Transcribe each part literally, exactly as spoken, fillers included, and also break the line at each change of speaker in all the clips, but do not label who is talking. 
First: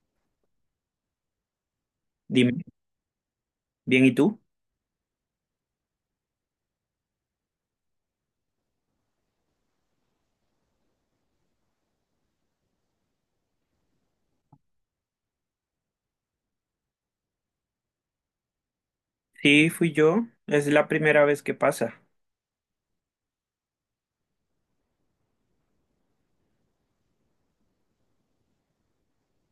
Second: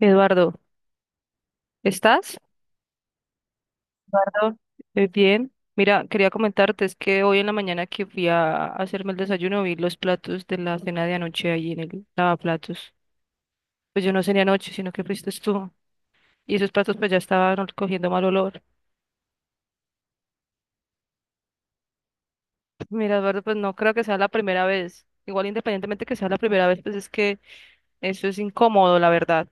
Eduardo, ¿estás?
Dime, bien, ¿y tú?
Eduardo. Eh, bien. Mira, quería comentarte, es que hoy en la mañana que fui a hacerme el desayuno vi los platos de la cena de anoche ahí en el lavaplatos. Pues yo no cené anoche, sino que fuiste tú. Y esos platos pues ya estaban cogiendo mal olor.
Sí, fui yo. Es la primera vez que pasa.
Mira, Eduardo, pues no creo que sea la primera vez. Igual independientemente que sea la primera vez, pues es que eso es incómodo, la verdad.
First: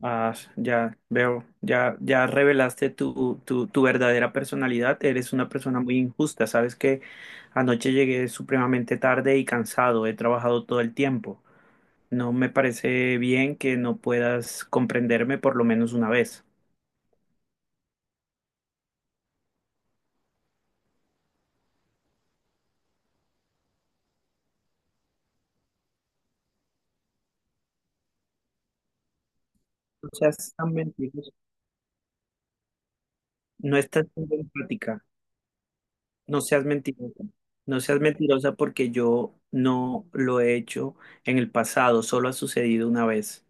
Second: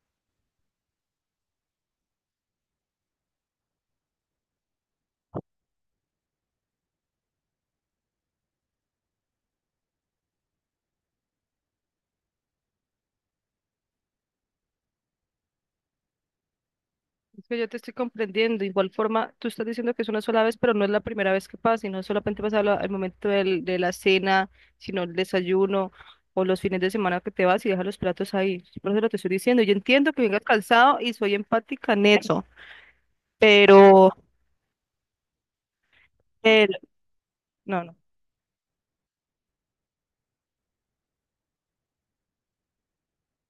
Ah, ya veo, ya, ya revelaste tu, tu, tu verdadera personalidad. Eres una persona muy injusta. Sabes que anoche llegué supremamente tarde y cansado. He trabajado todo el tiempo. No me parece bien que no puedas comprenderme por lo menos una vez.
Es que yo te estoy comprendiendo. De igual forma, tú estás diciendo que es una sola vez, pero no es la primera vez que pasa, y no solamente pasa la- al momento del- de la cena, sino el desayuno o los fines de semana que te vas y dejas los platos ahí. Por eso lo te estoy diciendo. Yo
No
entiendo que vengas
seas tan
cansado y
mentiroso.
soy empática en eso,
No estás
pero
siendo empática. No seas
el,
mentirosa, no
no, no.
seas mentirosa porque yo no lo he hecho en el pasado, solo ha sucedido una vez.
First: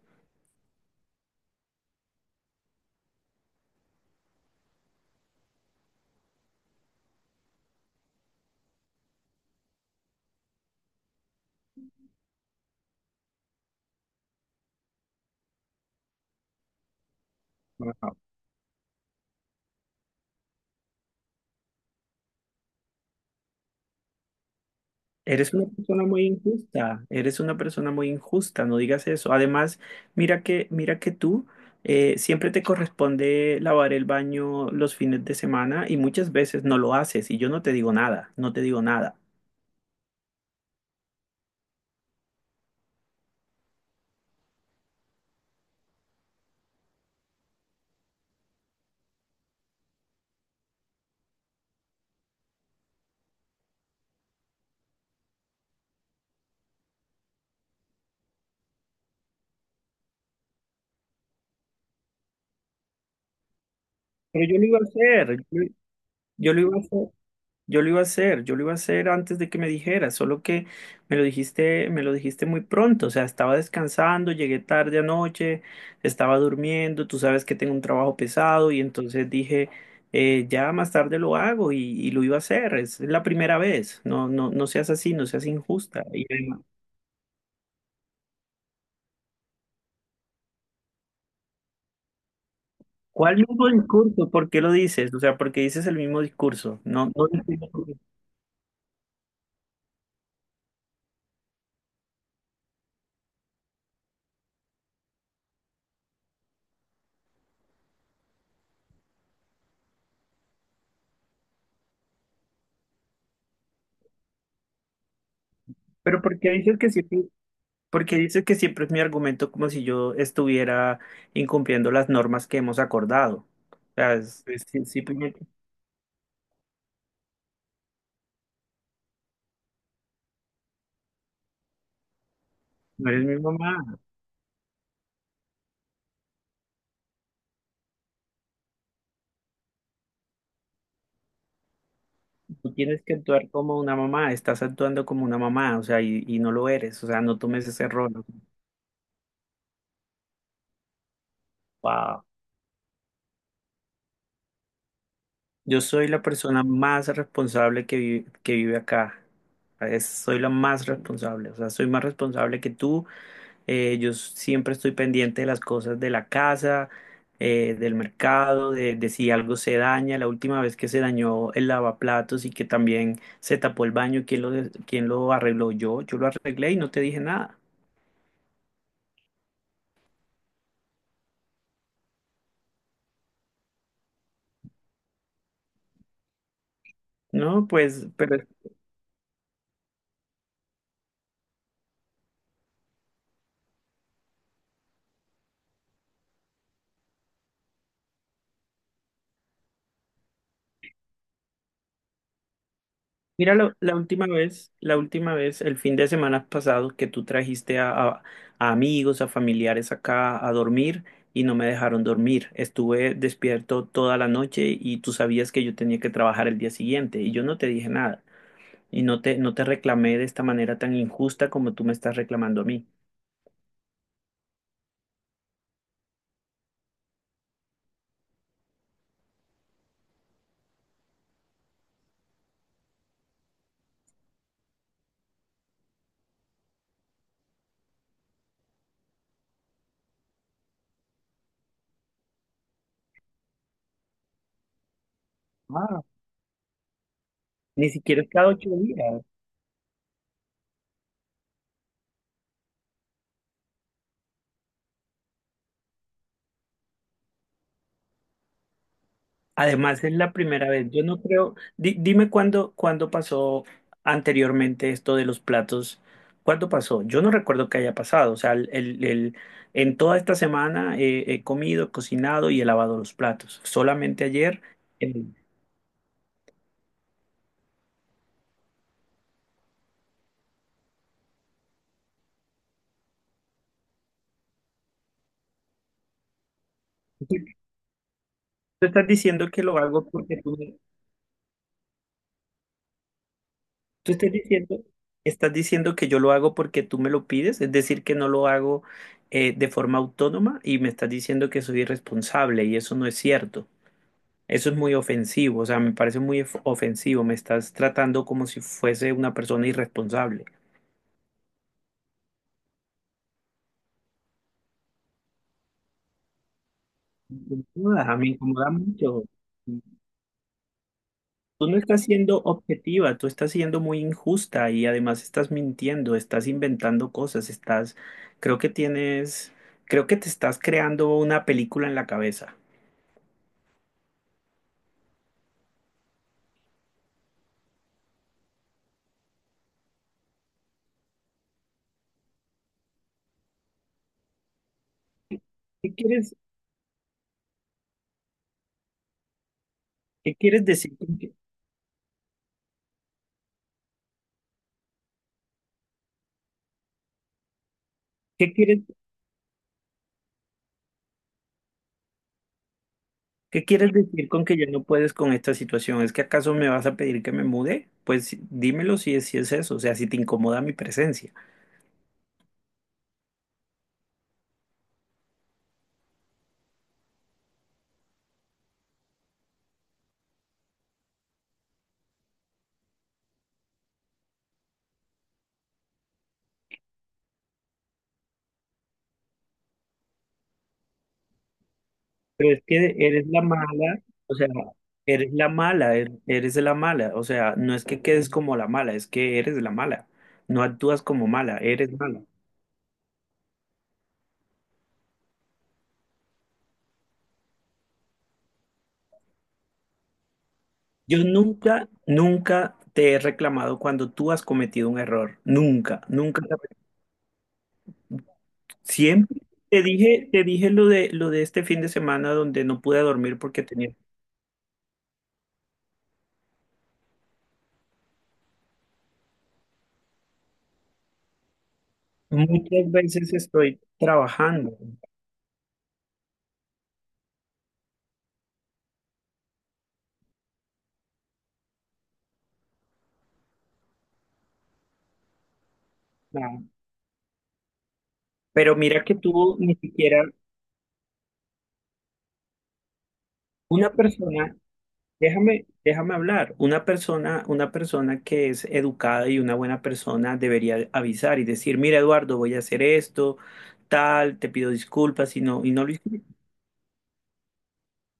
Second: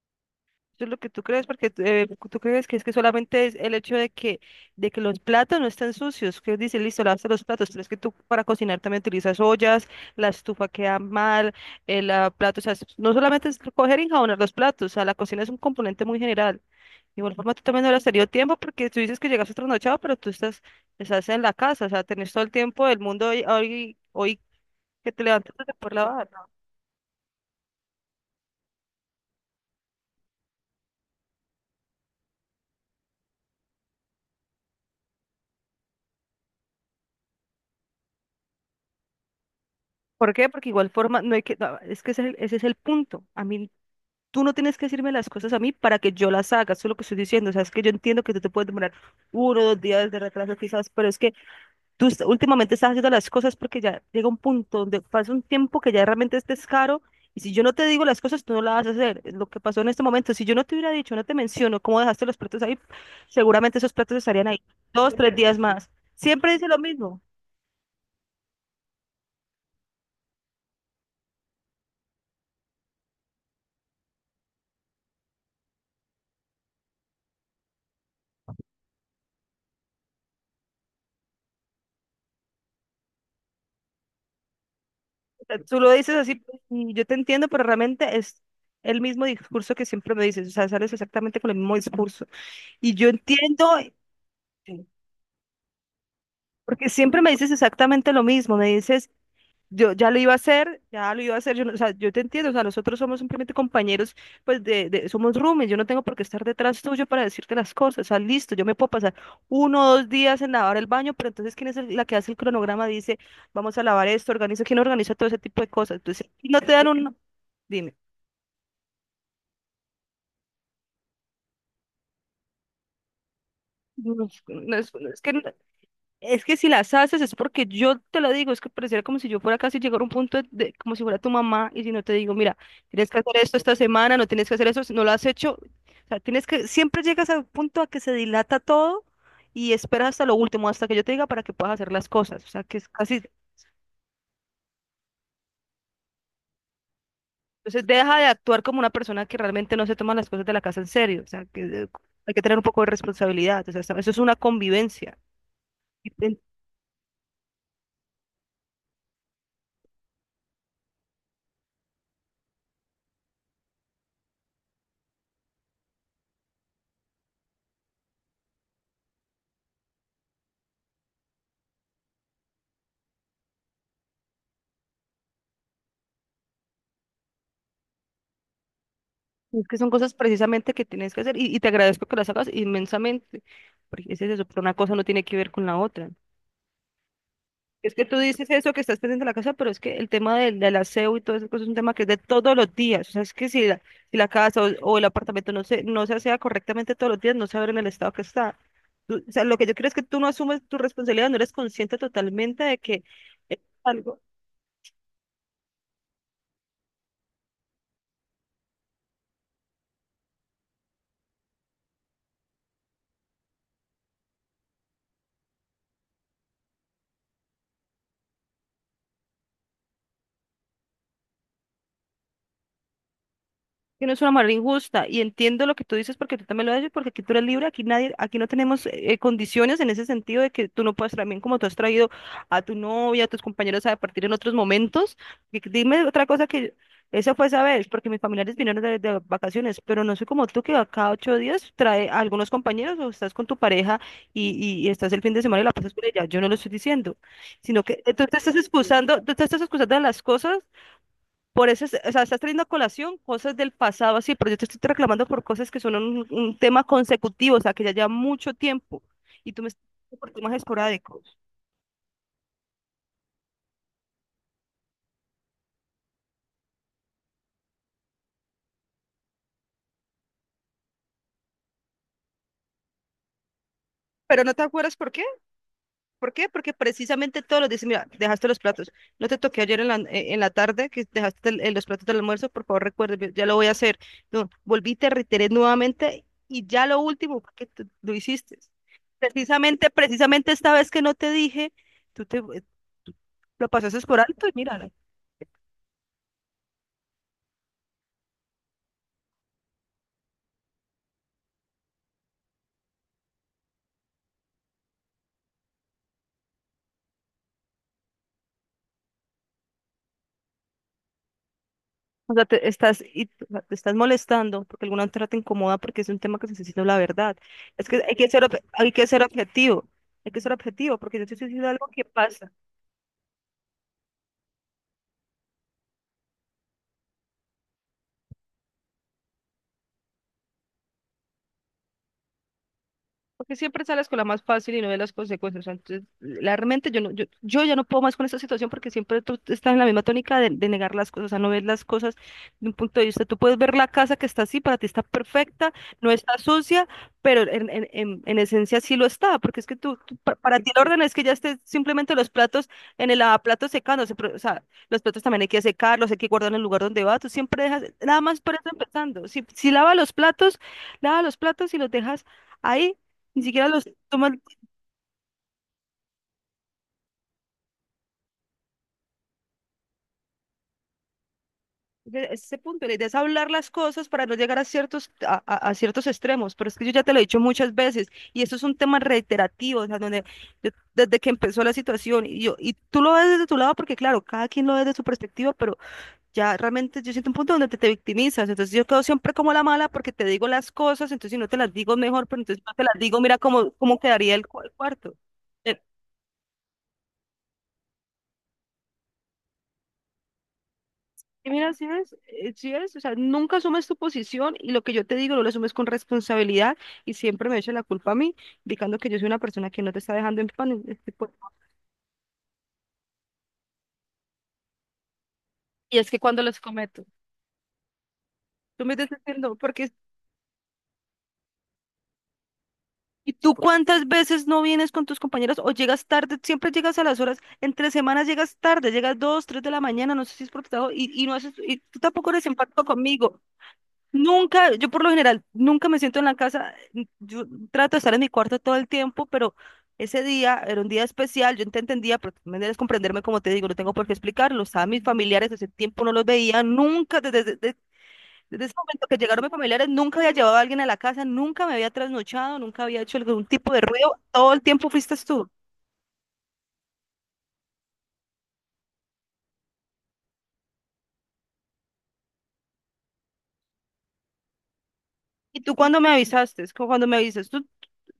Eso es lo que tú crees, porque tú eh, tú crees que es que solamente es el hecho de que, de que los platos no están sucios, que dice, listo, lavaste los platos, pero es que tú para cocinar también utilizas ollas, la estufa queda mal, el plato, o sea, es- no solamente es coger y enjabonar los platos, o sea, la cocina es un componente muy general. De igual forma, tú también no le has
Ajá.
tenido tiempo porque tú dices que llegas trasnochado, pero tú estás, estás en la casa, o sea, tenés todo el tiempo del mundo hoy, hoy, hoy que te levantas
Eres una
para poder
persona muy
lavar.
injusta, eres una persona muy injusta, no digas eso. Además, mira que, mira que tú eh, siempre te corresponde lavar el baño los fines de semana y muchas veces no lo haces y yo no te digo nada, no te digo nada.
¿Por qué? Porque igual forma, no hay que, no, es que ese es el, ese es el punto. A mí tú no tienes que decirme las cosas a mí para que yo las haga, eso es lo que estoy diciendo. O sea, es que yo entiendo que tú te puedes demorar uno o dos días de retraso quizás, pero es que tú est- últimamente estás haciendo las cosas porque ya llega un punto donde pasa un tiempo que ya realmente es descaro y si yo no te digo las cosas, tú no las vas a hacer. Es lo que pasó en este momento, si yo no te hubiera dicho, no te menciono cómo dejaste los platos ahí, seguramente esos platos
Pero
estarían
yo
ahí
lo iba a
dos, tres
hacer,
días
yo,
más. Siempre
yo lo
dice
iba
lo
a hacer.
mismo.
Yo lo iba a hacer, yo lo iba a hacer antes de que me dijeras, solo que me lo dijiste, me lo dijiste muy pronto, o sea, estaba descansando, llegué tarde anoche, estaba durmiendo, tú sabes que tengo un trabajo pesado y entonces dije, eh, ya más tarde lo hago y, y lo iba a hacer, es la primera vez, no, no, no seas así, no
O
seas
sea, tú lo
injusta.
dices
Y
así pues,
además,
y yo te entiendo, pero realmente es el mismo discurso que siempre me dices, o sea, sales exactamente con el mismo discurso. Y yo
¿cuál
entiendo.
mismo discurso? ¿Por qué lo
Sí.
dices? O sea, ¿por qué dices el mismo discurso?
Porque
No,
siempre
no,
me dices
entiendo por qué.
exactamente lo mismo, me dices, yo ya lo iba a hacer, ya lo iba a hacer, yo, no- o sea, yo te entiendo, o sea, nosotros somos simplemente compañeros, pues de, de- somos roomies, yo no tengo por qué estar detrás tuyo para decirte las cosas, o sea, listo, yo me puedo pasar uno o dos días en lavar el baño, pero entonces, ¿quién es el- la que hace el cronograma? Dice, vamos a lavar esto, organiza, ¿quién organiza todo ese tipo de cosas?
Pero
Entonces,
¿por
si
qué
no te
dices
dan
que
un,
sí?
no, dime,
Porque dice que siempre es mi argumento como si yo estuviera incumpliendo las normas que hemos acordado. O
no,
sea,
es
es- es
no
si-
es- no es que
simplemente no
es que si las haces es porque yo te lo digo, es que pareciera como si yo fuera casi llegar a un punto de, como si fuera tu mamá y si no te digo, mira, tienes
no
que
eres mi
hacer esto esta
mamá.
semana, no tienes que hacer eso, si no lo has hecho, o sea, tienes que, siempre llegas al punto a que se dilata todo y esperas hasta lo último, hasta que yo te diga para que puedas hacer las cosas, o sea,
Tú
que es
tienes que
casi,
actuar como una mamá. Estás actuando como una mamá, o sea, y, y no lo eres. O sea, no tomes
entonces
ese
deja de
rol.
actuar como una persona que realmente no se toma las cosas de la casa en serio, o sea, que eh,
Wow.
hay que tener un poco de responsabilidad, o sea, eso eso es una convivencia.
Yo soy la persona más responsable que vive, que vive acá. Es- soy la más responsable. O sea, soy más responsable que tú. Eh, yo s- siempre estoy pendiente de las cosas de la casa, eh, del mercado, de, de si algo se daña. La última vez que se dañó el lavaplatos y que también se tapó el baño, ¿quién lo, ¿quién lo arregló? Yo, yo lo arreglé y no te dije nada.
Es que son cosas precisamente que tienes que hacer y, y te agradezco que las hagas inmensamente, porque es eso, pero una cosa no tiene que ver con la otra.
No,
Es que
pues,
tú
pero
dices eso que estás pendiente de la casa, pero es que el tema del, del aseo y todo eso pues, es un tema que es de todos los días. O sea, es que si la, si la casa o, o el apartamento no se, no se asea correctamente todos los días, no se abre en el estado que está. Tú- o sea, lo que yo creo es que tú no asumes tu responsabilidad, no eres consciente totalmente de que
mira,
es
la, la
algo.
última vez, la última vez, el fin de semana pasado, que tú trajiste a, a- a amigos, a familiares acá a dormir y no me dejaron dormir. Estuve despierto toda la noche y tú sabías que yo tenía que trabajar el día siguiente y yo no te dije nada y no te, no te reclamé de esta manera tan injusta como tú me estás reclamando a mí.
Que no es una manera injusta. Y entiendo lo que tú dices porque tú también lo has porque aquí tú eres libre, aquí nadie, aquí no tenemos eh, condiciones en ese sentido de que tú no puedes también como tú has traído a tu novia, a tus compañeros a partir en otros momentos. Y que- dime otra cosa que esa fue esa vez, porque mis familiares vinieron de, de vacaciones, pero no soy como tú que a cada ocho días trae a algunos compañeros o estás con tu pareja y, y, y estás el fin de semana y la pasas
Ah.
con ella. Yo no lo estoy diciendo, sino
Ni
que eh,
siquiera
tú
es
te
cada
estás
ocho
excusando,
días.
tú te estás excusando de las cosas por eso, es- o sea, estás trayendo a colación cosas del pasado así, pero yo te estoy reclamando por cosas que son un, un tema consecutivo, o sea, que ya lleva mucho tiempo y tú me estás
Además, es
por
la
temas
primera vez. Yo no
esporádicos.
creo. Di- dime cuándo, cuándo pasó anteriormente esto de los platos. ¿Cuándo pasó? Yo no recuerdo que haya pasado. O sea, el, el- el- en toda esta semana eh, he comido, cocinado y he lavado los platos. Solamente
¿Pero no
ayer.
te acuerdas por
eh,
qué? ¿Por qué? Porque precisamente todos los días, mira, dejaste los platos. No te toqué ayer en la, eh, en la tarde que dejaste el- eh, los platos del almuerzo, por favor recuerde, ya lo voy a hacer. No, volví, te reiteré nuevamente y ya lo
tú
último, porque tú lo hiciste.
tú estás diciendo que lo
Precisamente,
hago porque
precisamente
tú
esta
me-
vez que no te dije, tú te eh, tú lo pasaste
tú
por
estás
alto y mira.
diciendo,
¿No?
estás diciendo que yo lo hago porque tú me lo pides. Es decir, que no lo hago, eh, de forma autónoma y me estás diciendo que soy irresponsable y eso no es cierto. Eso es muy ofensivo, o sea, me parece muy of- ofensivo, me estás tratando como si fuese una persona irresponsable.
O sea, te estás, y- o sea, te estás molestando porque alguna otra te incomoda porque es un tema que se necesita la verdad.
No
Es que hay
jodas, me
que ser, ob-
incomoda
hay que ser
mucho.
objetivo, hay que ser objetivo porque yo te estoy
Tú
diciendo
no
algo
estás
que
siendo
pasa.
objetiva, tú estás siendo muy injusta y además estás mintiendo, estás inventando cosas, estás, Creo que tienes, creo que te estás creando una película en la cabeza.
Porque siempre sales con la más fácil y no ves las consecuencias. Entonces, la- realmente yo, no, yo, yo ya no puedo más con esta situación porque siempre tú estás en la misma tónica de, de negar las cosas, o sea, no ves las cosas de un punto de vista. Tú puedes ver la casa que está así, para ti está perfecta,
¿Qué
no
quieres,
está sucia, pero en, en, en, en esencia sí lo está, porque es que tú, tú-
¿qué
pa- para
quieres
ti el
decir?
orden es
con
que ya
que-
esté simplemente los platos en el lavaplatos secándose, pero, o sea, los platos también hay que secarlos, hay que guardar en el lugar donde va, tú siempre dejas, nada más
¿Qué,
por eso
quieres
empezando. Si, si lava los platos, lava los platos y los dejas ahí ni
¿Qué
siquiera los
quieres decir
toman
con que ya no puedes con esta situación? ¿Es que acaso me vas a pedir que me mude? Pues sí, dímelo si es, si es eso, o sea, si te incomoda mi presencia.
de ese punto. La idea es hablar las cosas para no llegar a ciertos, a, a- a ciertos extremos. Pero es que yo ya te lo he dicho muchas veces y esto es un tema reiterativo, o sea, donde yo- desde que empezó la situación y yo, y tú lo ves desde tu lado porque claro, cada quien lo ve desde su perspectiva, pero ya realmente yo siento un punto donde te, te victimizas. Entonces yo quedo siempre como la mala porque te digo las cosas, entonces si no te las digo es mejor, pero
Pero
entonces
es
si no te las
que
digo,
eres
mira
la
cómo, cómo
mala,
quedaría
o
el,
sea,
cu- el cuarto.
eres la
Eh,
mala, er- eres la mala, o sea, no es que quedes como la mala, es que eres la mala. No actúas como
Y
mala,
mira, si
eres
ves,
mala.
eh, si ves, o sea, nunca asumes tu posición y lo que yo te digo no lo asumes con responsabilidad y siempre me echa la culpa a mí, indicando que yo soy una persona que no te está dejando en pan. Este,
Yo
pues,
nunca, nunca te he reclamado cuando tú has cometido un error.
y
Nunca,
es que
nunca
cuando
te he-
los
reclamado.
cometo, tú me estás
Siempre
diciendo,
te
porque,
dije, te dije lo de, lo de este fin de semana donde no pude
¿y
dormir
tú
porque tenía...
cuántas veces no vienes con tus compañeros o llegas tarde? Siempre llegas a las horas, entre semanas llegas tarde, llegas dos, tres de la mañana, no sé si es por trabajo, y, y no haces, y tú tampoco eres empático
Muchas veces
conmigo.
estoy
Nunca,
trabajando,
yo por lo general, nunca me siento en la casa. n- Yo trato de estar en mi cuarto todo el tiempo, pero ese día era un día especial. Yo te entendía, pero tú me debes comprenderme, como te digo, no tengo por qué explicarlo. Estaban mis familiares, ese tiempo no los veía,
¿no?
nunca, desde, desde, desde- desde ese
Pero mira
momento
que
que llegaron mis
tú ni
familiares, nunca
siquiera
había llevado a alguien a la casa, nunca me había trasnochado, nunca había hecho algún tipo de
una
ruido. Todo
persona,
el tiempo fuiste tú.
déjame, déjame hablar, una persona, una persona que es educada y una buena persona debería avisar y decir, mira, Eduardo, voy a hacer esto, tal, te pido disculpas y
¿Y
no, y
tú
no lo
cuando me
hice,
avisaste? Es como cuando me avisas, tú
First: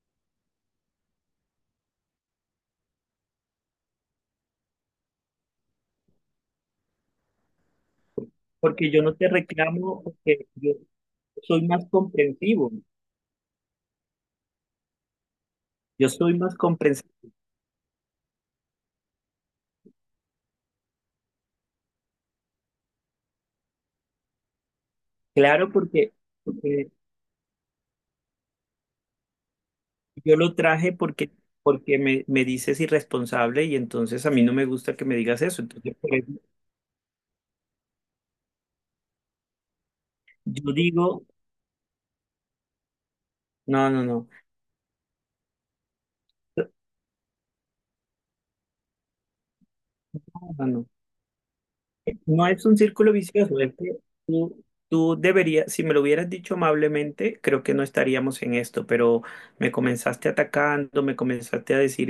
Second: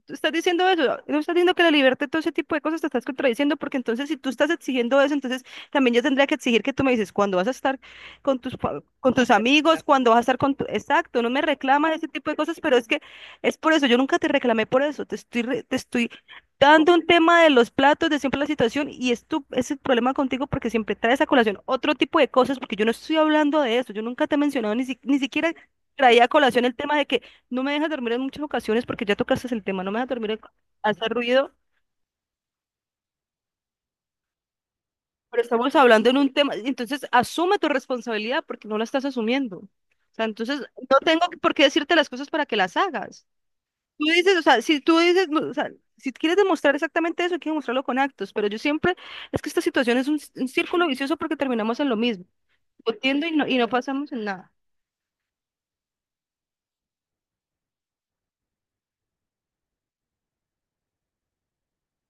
estás diciendo eso, no estás diciendo que la libertad, todo ese tipo de cosas te estás contradiciendo, porque entonces si tú estás exigiendo eso, entonces también yo tendría que exigir que tú me dices cuándo vas a estar con tus, pa-
porque yo
con
no te
tus amigos,
reclamo,
cuándo vas a estar
porque
con tu...
yo
Exacto, no me
soy más
reclamas ese tipo de cosas,
comprensivo,
pero es que es por eso, yo nunca te reclamé por eso, te estoy, re- te
yo
estoy
soy más
dando un
comprensivo,
tema de los platos, de siempre la situación, y es tu, es el problema contigo porque siempre traes a colación otro tipo de cosas, porque yo no estoy hablando de eso, yo nunca te he mencionado, ni, si- ni siquiera
claro, porque,
traía a colación el
porque
tema de que no me dejas dormir en muchas ocasiones porque ya tocaste el tema, no me dejas dormir,
yo
en-
lo traje
hace
porque,
ruido,
porque me, me dices irresponsable y entonces a mí no me gusta que me digas
pero
eso.
estamos
Entonces,
hablando
por
en
eso
un tema, entonces asume tu responsabilidad porque no la estás asumiendo. O sea, entonces
yo
no
digo,
tengo por qué decirte las cosas para que las hagas.
no, no,
Tú
no,
dices, o sea, si tú dices, no, o sea, si quieres demostrar exactamente eso, hay que demostrarlo con actos, pero yo siempre, es que esta situación es un, c- un
no, no. No,
círculo vicioso porque terminamos en lo mismo,
no es un círculo
discutiendo y no, y
vicioso,
no
es que
pasamos en nada.
tú, tú deberías, si me lo hubieras dicho amablemente, creo que no estaríamos en esto, pero me comenzaste atacando, me comenzaste a decir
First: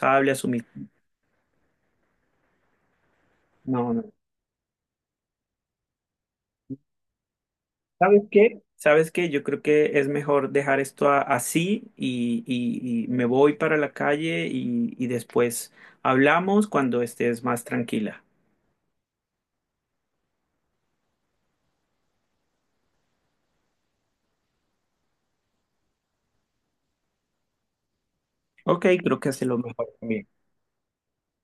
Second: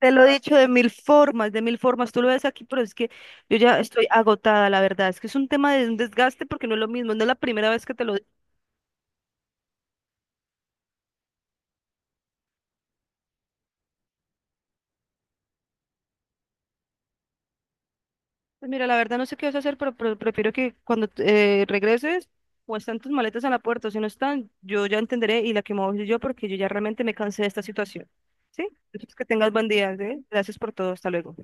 Te lo he dicho
asumir.
de mil formas, de mil formas. Tú lo ves aquí, pero es que yo ya
No,
estoy
no.
agotada, la verdad. Es que es un tema de un desgaste porque no es lo mismo. No es la primera vez que te lo
¿Sabes
digo.
qué? ¿Sabes qué? Yo creo que es mejor dejar esto a- así y, y- y me voy para la calle y, y después hablamos cuando estés más tranquila.
Pues mira, la verdad no sé qué vas a hacer, pero, pero prefiero que cuando eh, regreses o están tus maletas en la puerta o si no están, yo ya entenderé y la que me voy soy yo porque yo ya realmente me cansé de esta situación. ¿Sí?
Ok,
Entonces
creo
que
que hace
tengas
lo
buen
mejor.
día, ¿sí?
También.
Gracias por todo. Hasta luego.